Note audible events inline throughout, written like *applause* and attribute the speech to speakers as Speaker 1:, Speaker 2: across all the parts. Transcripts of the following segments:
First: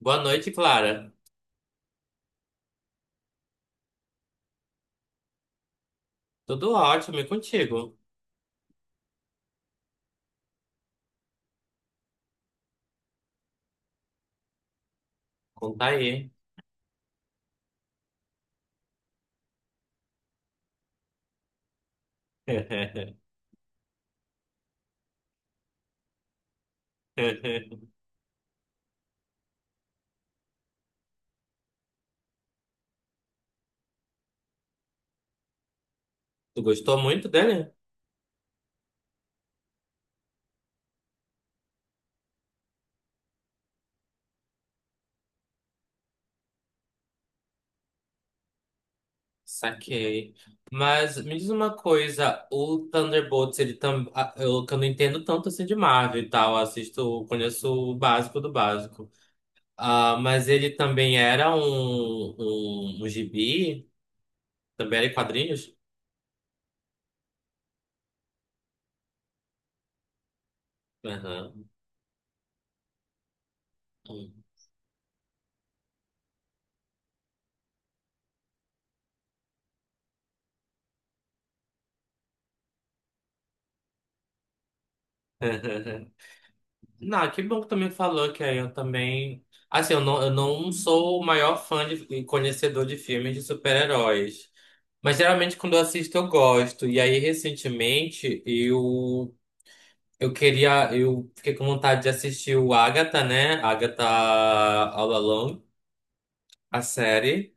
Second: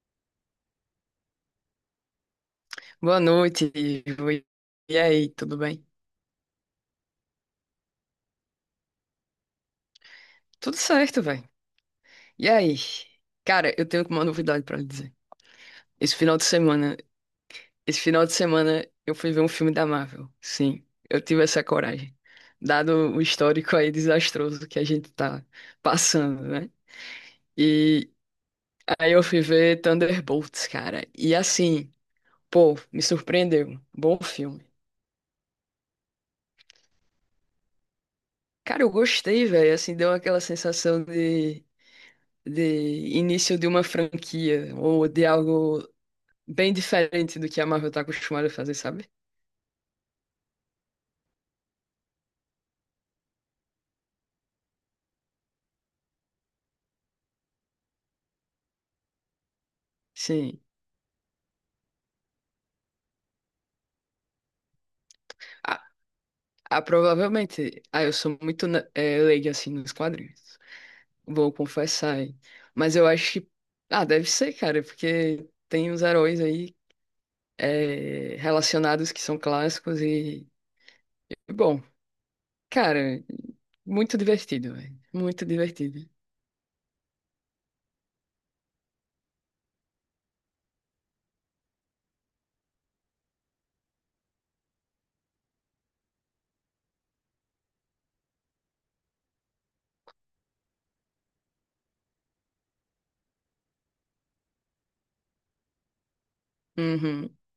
Speaker 1: Boa noite, Clara.
Speaker 2: Boa noite, Ivo. E aí, tudo bem?
Speaker 1: Tudo ótimo, e contigo?
Speaker 2: Tudo certo, velho. E aí? Cara, eu tenho uma novidade pra lhe dizer.
Speaker 1: Conta
Speaker 2: Esse
Speaker 1: aí.
Speaker 2: final de semana, esse final de semana eu fui ver um filme da Marvel. Sim, eu tive essa coragem. Dado o histórico aí desastroso que a gente tá passando, né?
Speaker 1: *laughs*
Speaker 2: E aí eu fui ver Thunderbolts, cara. E assim, pô, me surpreendeu. Bom filme.
Speaker 1: Tu gostou muito dele?
Speaker 2: Cara, eu gostei, velho. Assim, deu aquela sensação de início de uma franquia ou de algo bem diferente do que a Marvel tá acostumada a fazer, sabe?
Speaker 1: Saquei. Mas me diz uma coisa, o Thunderbolts, ele tam... ah, eu, que eu não entendo tanto assim de Marvel e tal, assisto, conheço o básico do básico. Ah, mas
Speaker 2: Sim.
Speaker 1: ele também era um, um gibi? Também era em quadrinhos?
Speaker 2: Ah, ah, provavelmente. Ah, eu sou muito leiga assim nos quadrinhos. Vou
Speaker 1: Aham.
Speaker 2: confessar, hein? Mas eu acho que. Ah, deve ser, cara, porque tem uns heróis aí relacionados que são clássicos e. Bom, cara, muito divertido, velho. Muito divertido.
Speaker 1: *laughs* Não, que bom que também falou que aí eu também. Assim, eu não sou o maior fã de, e conhecedor de filmes de super-heróis. Mas geralmente quando eu assisto eu gosto. E aí, recentemente, eu queria. Eu fiquei com vontade de assistir o Agatha, né? Agatha All Along, a
Speaker 2: Uhum.
Speaker 1: série.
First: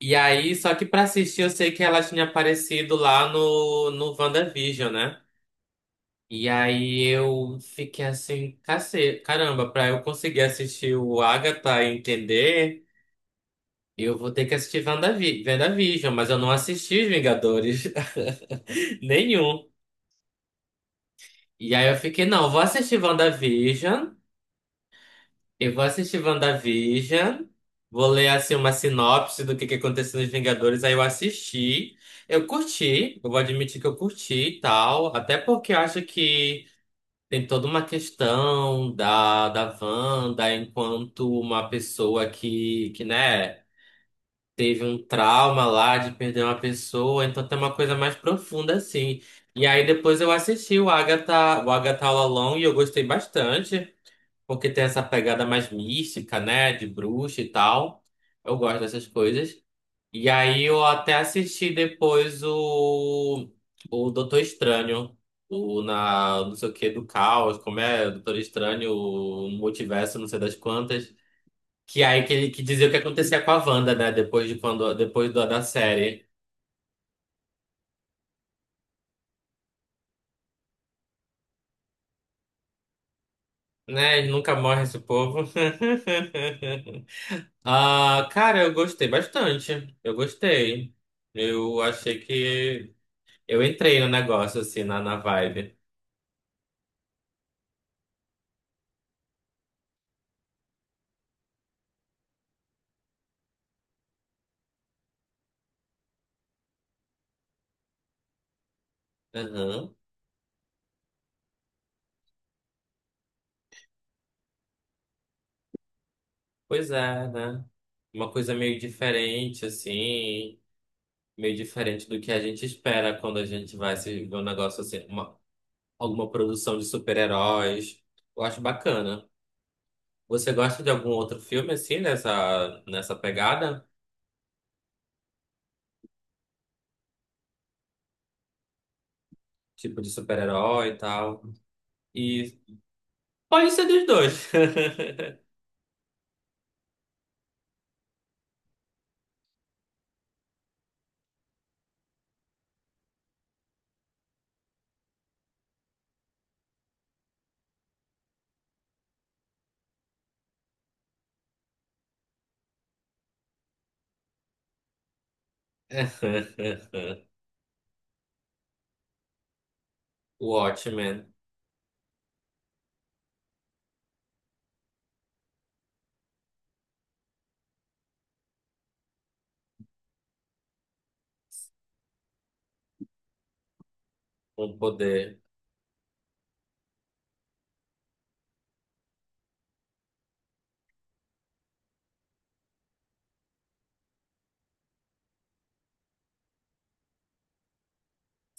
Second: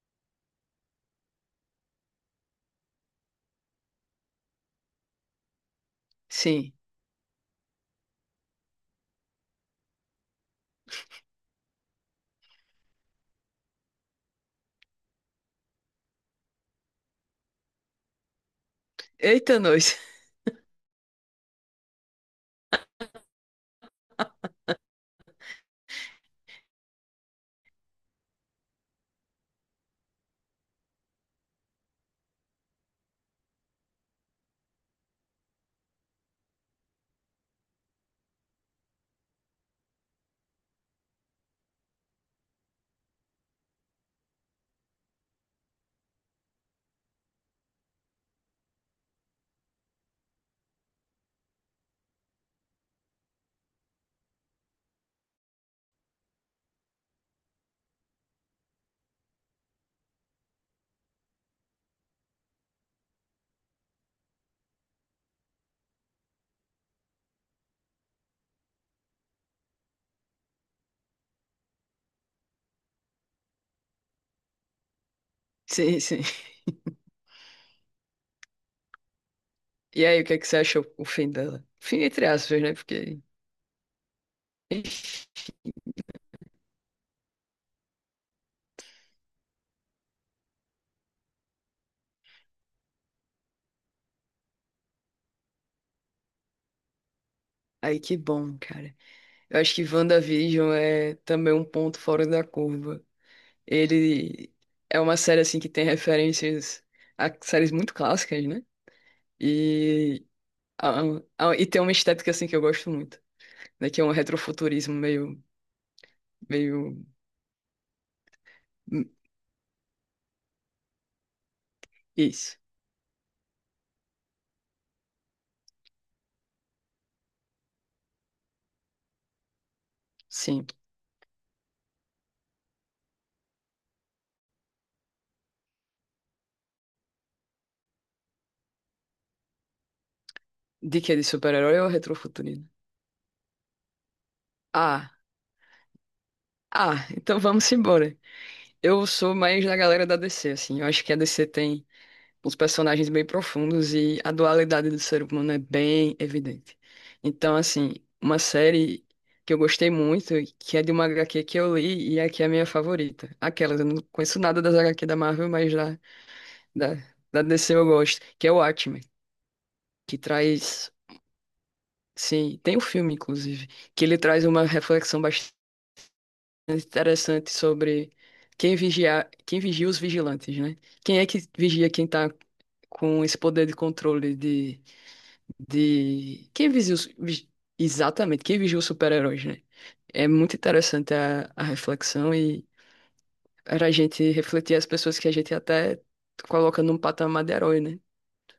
Speaker 1: E aí, só que pra assistir eu sei que ela tinha aparecido lá no WandaVision, né? E
Speaker 2: Sim.
Speaker 1: aí eu fiquei assim, cacete, caramba, pra eu conseguir assistir o Agatha e entender, eu vou ter que assistir WandaVision, mas eu não assisti os Vingadores, *laughs*
Speaker 2: Eita,
Speaker 1: nenhum.
Speaker 2: nós.
Speaker 1: E aí eu fiquei, não, eu vou assistir WandaVision, eu vou assistir WandaVision, vou ler assim uma sinopse do que aconteceu nos Vingadores, aí eu assisti, eu curti, eu vou admitir que eu curti e tal, até porque eu acho que tem toda uma questão da Wanda enquanto uma pessoa que, né, teve um trauma lá de perder uma pessoa, então tem uma coisa mais profunda assim. E aí depois eu assisti o Agatha All Along e eu gostei bastante, porque tem essa pegada mais mística, né, de bruxa e tal. Eu gosto dessas coisas. E aí eu até assisti depois o Doutor Estranho, o na, não sei o que, do caos, como é, Doutor Estranho, o multiverso, não sei das quantas, que aí que ele que dizia o que acontecia com a Wanda, né, depois de quando, depois da
Speaker 2: *laughs* Sim, sim.
Speaker 1: série.
Speaker 2: E aí, o que é que você acha o fim dela? Fim entre aspas, né? Porque.
Speaker 1: Né, nunca morre esse
Speaker 2: Ixi,
Speaker 1: povo. *laughs* Ah, cara, eu gostei bastante. Eu gostei. Eu achei que eu entrei no negócio, assim, na vibe.
Speaker 2: aí que bom, cara. Eu acho que WandaVision é também um ponto fora da curva. Ele é uma série assim que tem referências a séries muito clássicas, né?
Speaker 1: Aham.
Speaker 2: E, a- e tem uma estética assim que eu gosto muito, né? Que é um retrofuturismo meio,
Speaker 1: Pois
Speaker 2: meio
Speaker 1: é, né? Uma coisa meio
Speaker 2: hum,
Speaker 1: diferente, assim, meio diferente do que a
Speaker 2: isso.
Speaker 1: gente espera quando a gente vai se ver um negócio assim, uma, alguma produção de super-heróis. Eu acho bacana. Você
Speaker 2: Sim.
Speaker 1: gosta de algum outro filme, assim, nessa pegada? Tipo de super-herói e
Speaker 2: De que de
Speaker 1: tal?
Speaker 2: super-herói ou
Speaker 1: E
Speaker 2: retrofuturismo?
Speaker 1: pode ser dos dois.
Speaker 2: Ah, ah, então vamos embora. Eu sou mais da galera da DC, assim. Eu acho que a DC tem uns personagens bem profundos e a dualidade do ser humano é bem evidente. Então, assim, uma série que eu gostei muito, que é de uma HQ que eu li e é que é a minha favorita. Aquela, eu não conheço nada das HQ da Marvel, mas da,
Speaker 1: *laughs*
Speaker 2: da DC eu gosto, que é o Watchmen, que
Speaker 1: O
Speaker 2: traz.
Speaker 1: Watchmen,
Speaker 2: Sim, tem um filme, inclusive, que ele traz uma reflexão interessante sobre quem vigia os vigilantes, né? Quem é que vigia quem tá com esse poder de controle
Speaker 1: o poder,
Speaker 2: Quem vigia os. Exatamente, quem vigia os super-heróis, né? É muito interessante a reflexão e era a gente refletir as pessoas que a gente até coloca num patamar de herói, né?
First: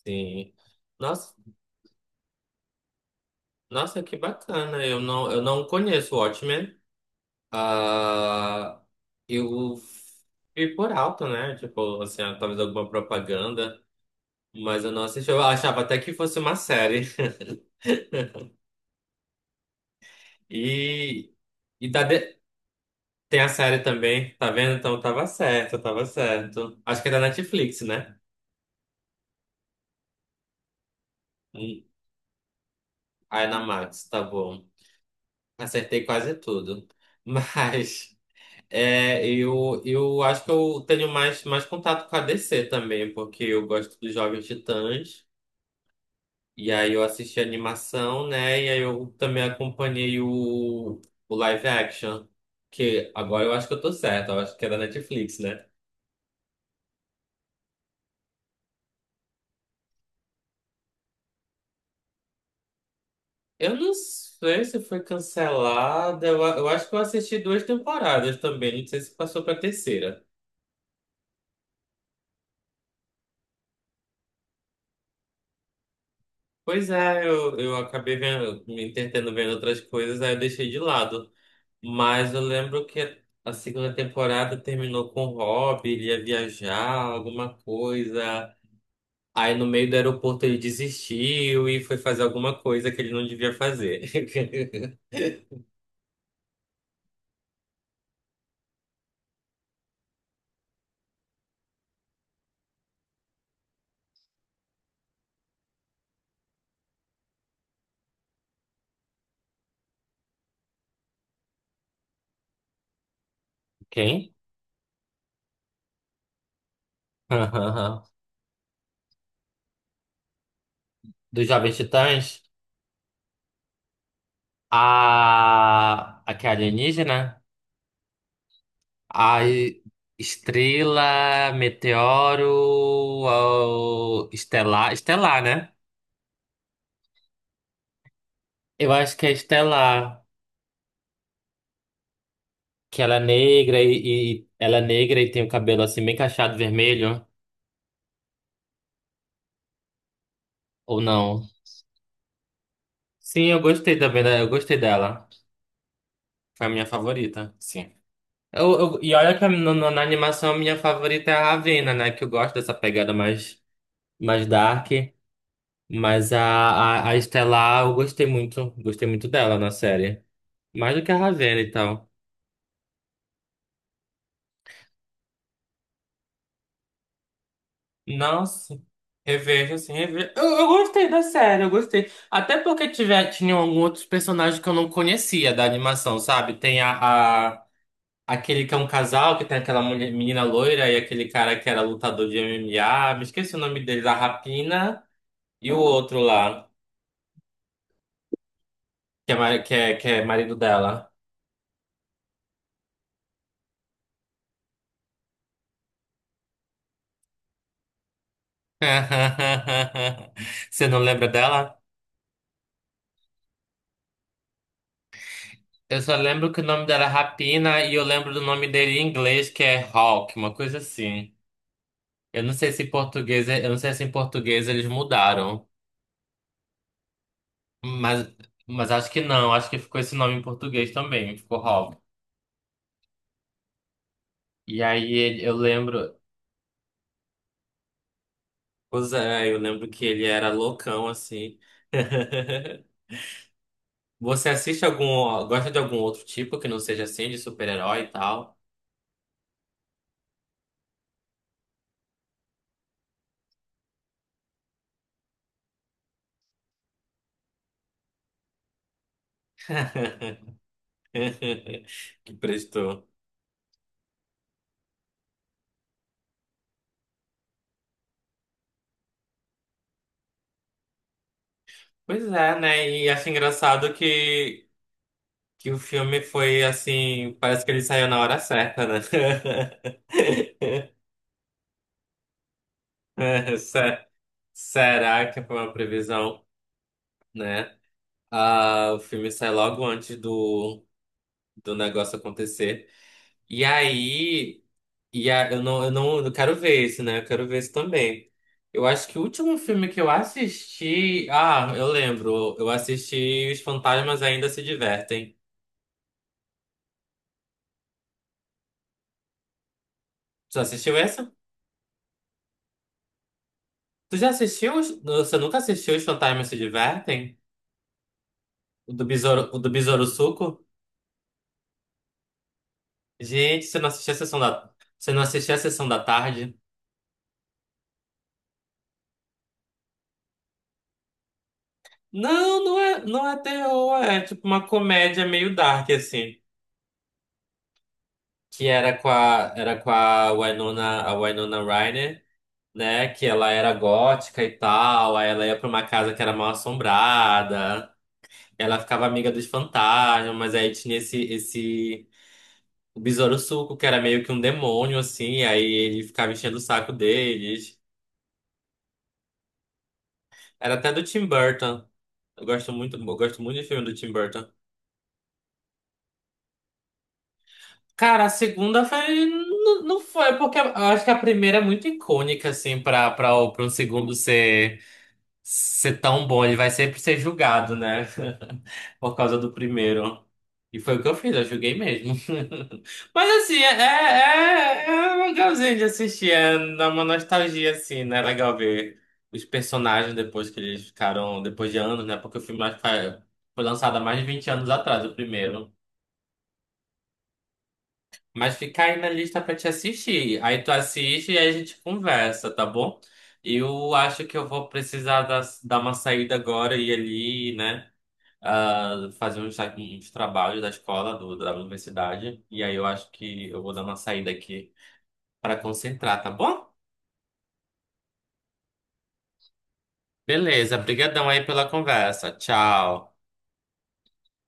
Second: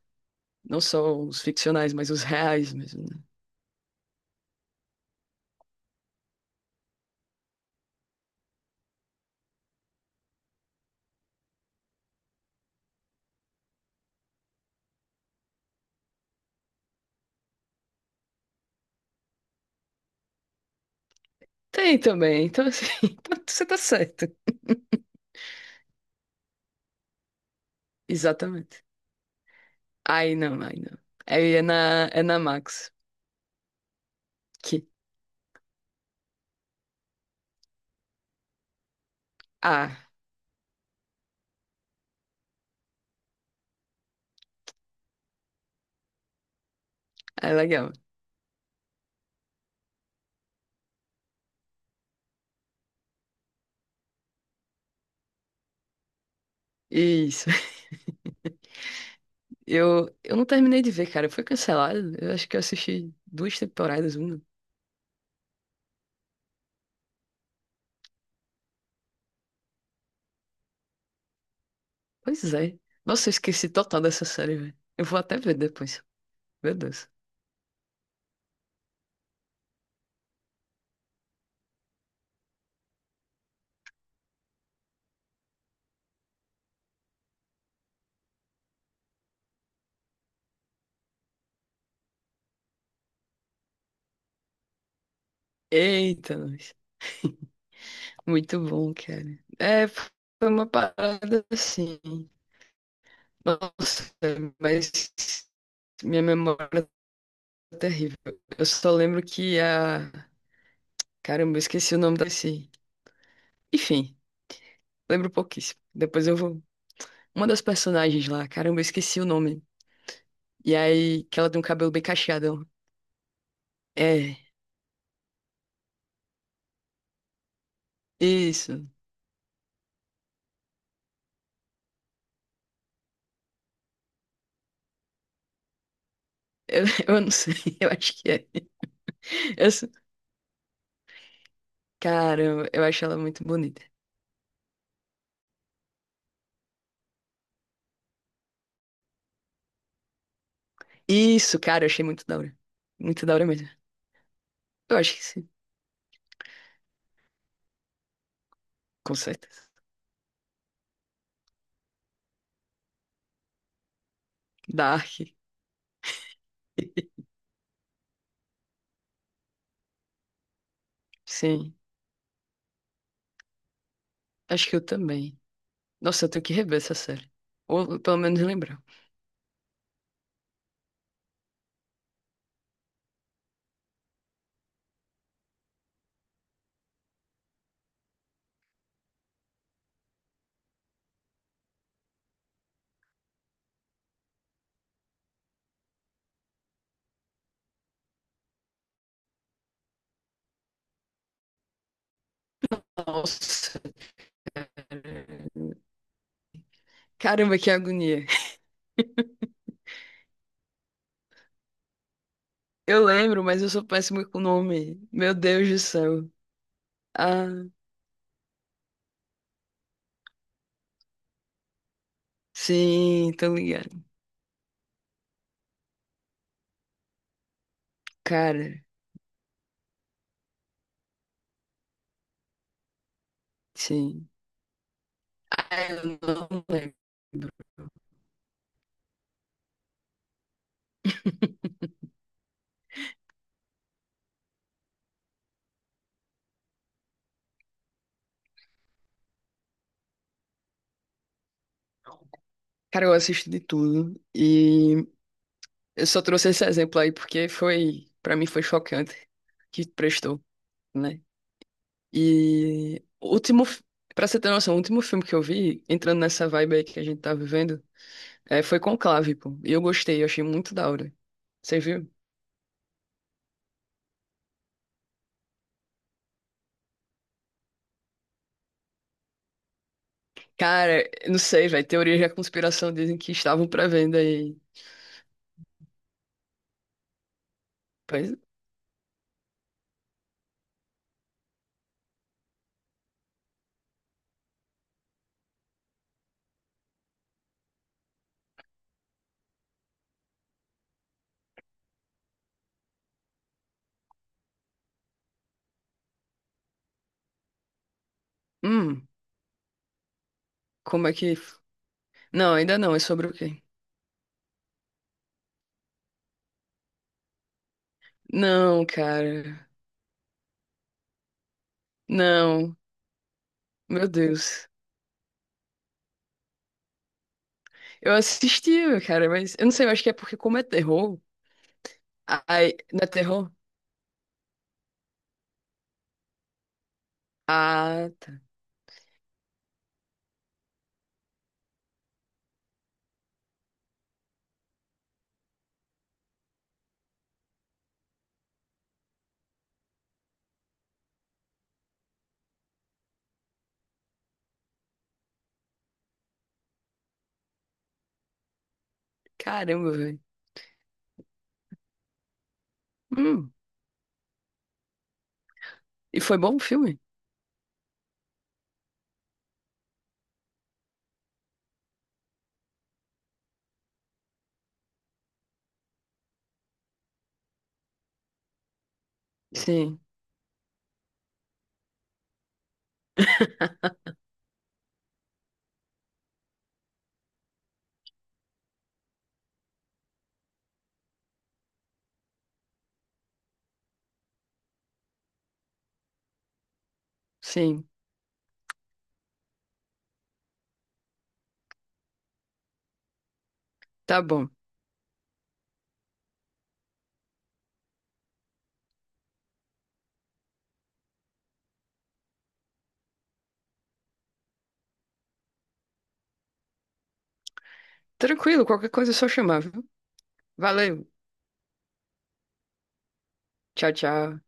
Speaker 1: sim.
Speaker 2: Não só
Speaker 1: Nossa,
Speaker 2: os ficcionais, mas os reais mesmo, né?
Speaker 1: nossa, que bacana. Eu não conheço o Watchmen. Ah, eu vi por alto, né? Tipo, assim, talvez alguma propaganda, mas eu não assisti. Eu achava até que fosse uma série. *laughs* E, e
Speaker 2: Tem
Speaker 1: tá de-
Speaker 2: também, então assim, *laughs*
Speaker 1: tem
Speaker 2: então
Speaker 1: a
Speaker 2: você tá
Speaker 1: série
Speaker 2: certo.
Speaker 1: também, tá vendo? Então tava certo, tava certo. Acho que é da Netflix, né?
Speaker 2: Exatamente. Aí não, aí não. Aí é
Speaker 1: Hum,
Speaker 2: é na Max.
Speaker 1: aí na Max, tá bom.
Speaker 2: Que...
Speaker 1: Acertei quase tudo. *laughs* Mas é,
Speaker 2: Ah,
Speaker 1: eu acho que eu tenho mais, mais contato com a DC também, porque eu gosto dos Jovens Titãs. E aí eu assisti a
Speaker 2: é legal.
Speaker 1: animação, né? E aí eu também acompanhei o live action. Que agora eu acho que eu tô certo, eu acho que é da Netflix, né?
Speaker 2: Isso. *laughs* Eu não terminei de ver, cara. Foi cancelado. Eu acho que eu assisti
Speaker 1: Eu não
Speaker 2: uma.
Speaker 1: sei se foi cancelada. Eu acho que eu assisti duas temporadas também. Não sei se passou pra terceira.
Speaker 2: Pois é. Nossa, eu esqueci total dessa série, velho. Eu vou até ver depois. Meu
Speaker 1: Pois
Speaker 2: Deus.
Speaker 1: é, eu acabei vendo, me entretendo vendo outras coisas, aí eu deixei de lado. Mas eu lembro que a segunda temporada terminou com o Rob, ele ia viajar, alguma coisa. Aí no meio do aeroporto ele desistiu e foi fazer alguma coisa que ele não devia fazer. *laughs*
Speaker 2: Eita, nós. Muito bom, cara. É, foi uma parada assim. Nossa, mas minha memória é terrível. Eu só lembro que a. Caramba, eu esqueci o nome da. Enfim,
Speaker 1: Quem?
Speaker 2: lembro pouquíssimo. Depois eu vou. Uma das
Speaker 1: *laughs*
Speaker 2: personagens lá, caramba, eu esqueci o nome. E aí, que
Speaker 1: Dos
Speaker 2: ela tem um
Speaker 1: Jovens
Speaker 2: cabelo bem
Speaker 1: Titãs?
Speaker 2: cacheadão. É,
Speaker 1: A. A que é alienígena?
Speaker 2: isso.
Speaker 1: A e- Estrela, Meteoro, Estelar. Estelar, né?
Speaker 2: Eu, *laughs* eu não sei, *laughs* eu acho que é.
Speaker 1: Eu acho que é
Speaker 2: Eu, sou-
Speaker 1: Estelar.
Speaker 2: caramba, eu
Speaker 1: Que
Speaker 2: acho
Speaker 1: ela
Speaker 2: ela
Speaker 1: é
Speaker 2: muito
Speaker 1: negra
Speaker 2: bonita.
Speaker 1: ela é negra e tem o cabelo assim bem cacheado vermelho. Ou não?
Speaker 2: Isso, cara, eu achei muito da hora. Muito da
Speaker 1: Sim,
Speaker 2: hora
Speaker 1: eu
Speaker 2: mesmo.
Speaker 1: gostei também, né? Eu gostei
Speaker 2: Eu acho que
Speaker 1: dela.
Speaker 2: sim,
Speaker 1: Foi a minha favorita. Sim. E
Speaker 2: com
Speaker 1: olha que
Speaker 2: certeza.
Speaker 1: na animação a minha favorita é a Ravena, né? Que eu gosto dessa pegada mais, mais dark.
Speaker 2: Dark.
Speaker 1: Mas a
Speaker 2: *laughs*
Speaker 1: Estelar eu gostei muito. Gostei muito dela na série. Mais do que a Ravena e
Speaker 2: Sim,
Speaker 1: tal.
Speaker 2: acho que eu também. Nossa, eu tenho que rever essa série. Ou pelo menos
Speaker 1: Nossa,
Speaker 2: lembrar.
Speaker 1: revejo assim, revejo. Eu gostei da série, eu gostei. Até porque tiver, tinham alguns outros personagens que eu não conhecia da animação, sabe? Tem aquele que é um casal, que tem aquela menina loira e aquele cara que era lutador de MMA. Me esqueci o nome dele, da Rapina. E o outro lá, que é, ma- que é marido dela.
Speaker 2: Nossa. Caramba, que agonia. *laughs*
Speaker 1: *laughs* Você não lembra dela?
Speaker 2: Eu lembro, mas eu sou péssimo com o nome. Meu Deus do
Speaker 1: Eu só
Speaker 2: céu.
Speaker 1: lembro que o nome dela é
Speaker 2: Ah.
Speaker 1: Rapina e eu lembro do nome dele em inglês, que é Hawk, uma coisa assim. Eu não sei se em
Speaker 2: Sim,
Speaker 1: português,
Speaker 2: tô
Speaker 1: é, eu não sei se
Speaker 2: ligado.
Speaker 1: em português eles mudaram, mas,
Speaker 2: Cara,
Speaker 1: mas acho que não, acho que ficou esse nome em português também, ficou Hawk.
Speaker 2: sim.
Speaker 1: Eu
Speaker 2: Ah, eu
Speaker 1: lembro,
Speaker 2: não lembro.
Speaker 1: pois é, eu lembro que ele era loucão assim. *laughs* Você assiste algum, gosta de algum outro tipo que não seja assim, de super-herói e tal?
Speaker 2: Cara, eu assisto de tudo e eu só trouxe esse exemplo aí porque foi, pra mim foi chocante que prestou,
Speaker 1: *laughs*
Speaker 2: né?
Speaker 1: Que prestou.
Speaker 2: E o pra você ter noção, o último filme que eu vi, entrando nessa vibe aí que a gente tá vivendo, é, foi Conclave, pô. E eu gostei, eu achei muito da hora. Você viu?
Speaker 1: Pois é, né? E acho engraçado que o filme foi assim, parece que ele saiu na hora certa, né? *laughs*
Speaker 2: Cara, eu não sei, velho, teorias da conspiração dizem que
Speaker 1: É,
Speaker 2: estavam prevendo aí.
Speaker 1: Será que foi uma previsão, né?
Speaker 2: Pois,
Speaker 1: Ah, o filme sai logo antes do, do negócio acontecer. E aí. E a, eu não, eu não, eu quero ver esse, né? Eu quero ver esse também. Eu acho que o último filme que eu assisti. Ah, eu lembro. Eu assisti Os Fantasmas Ainda Se Divertem.
Speaker 2: hum,
Speaker 1: Tu assistiu
Speaker 2: como é
Speaker 1: essa?
Speaker 2: que. Não, ainda não. É sobre o quê?
Speaker 1: Tu já assistiu? Você nunca assistiu Os Fantasmas Se Divertem?
Speaker 2: Não,
Speaker 1: O
Speaker 2: cara.
Speaker 1: do Besouro Suco?
Speaker 2: Não.
Speaker 1: Gente, você não
Speaker 2: Meu
Speaker 1: assistiu a sessão
Speaker 2: Deus.
Speaker 1: da. Você não assistiu a sessão da tarde?
Speaker 2: Eu assisti, cara, mas eu não sei, eu acho que é porque como é terror.
Speaker 1: Não,
Speaker 2: Ai, não é
Speaker 1: não é
Speaker 2: terror?
Speaker 1: terror, é tipo uma comédia meio dark, assim.
Speaker 2: Ah, tá.
Speaker 1: Que era com a Winona Ryder, né? Que ela era gótica e tal, aí ela ia pra uma casa que era mal assombrada, ela ficava amiga dos fantasmas, mas aí tinha esse o Besouro Suco, que era meio que um demônio, assim, aí ele ficava enchendo o saco deles.
Speaker 2: Caramba, velho.
Speaker 1: Era até do Tim Burton. Eu gosto
Speaker 2: Hum.
Speaker 1: muito de filme do Tim Burton.
Speaker 2: E foi bom o filme?
Speaker 1: Cara, a segunda foi. Não, não foi, porque eu acho que a primeira é muito icônica, assim, pra um segundo ser. Ser tão bom, ele vai sempre ser julgado, né? *laughs* Por causa do
Speaker 2: Sim,
Speaker 1: primeiro. E foi o que eu fiz, eu julguei mesmo. *laughs* Mas assim, é legalzinho de assistir, é dá uma nostalgia, assim, né? É legal ver os personagens depois que eles ficaram, depois de anos, né? Porque o filme acho que foi lançado há mais de 20 anos atrás, o primeiro.
Speaker 2: sim.
Speaker 1: Mas fica aí na lista pra te assistir. Aí tu assiste e aí a gente conversa, tá bom? Eu
Speaker 2: Tá
Speaker 1: acho que eu
Speaker 2: bom.
Speaker 1: vou precisar dar uma saída agora e ir ali, né? Ah, fazer uns, uns trabalhos da escola, do, da universidade. E aí eu acho que eu vou dar uma saída aqui pra concentrar, tá bom?
Speaker 2: Tranquilo, qualquer coisa é só chamar, viu?
Speaker 1: Beleza,
Speaker 2: Valeu.
Speaker 1: brigadão aí pela conversa. Tchau.
Speaker 2: Tchau, tchau.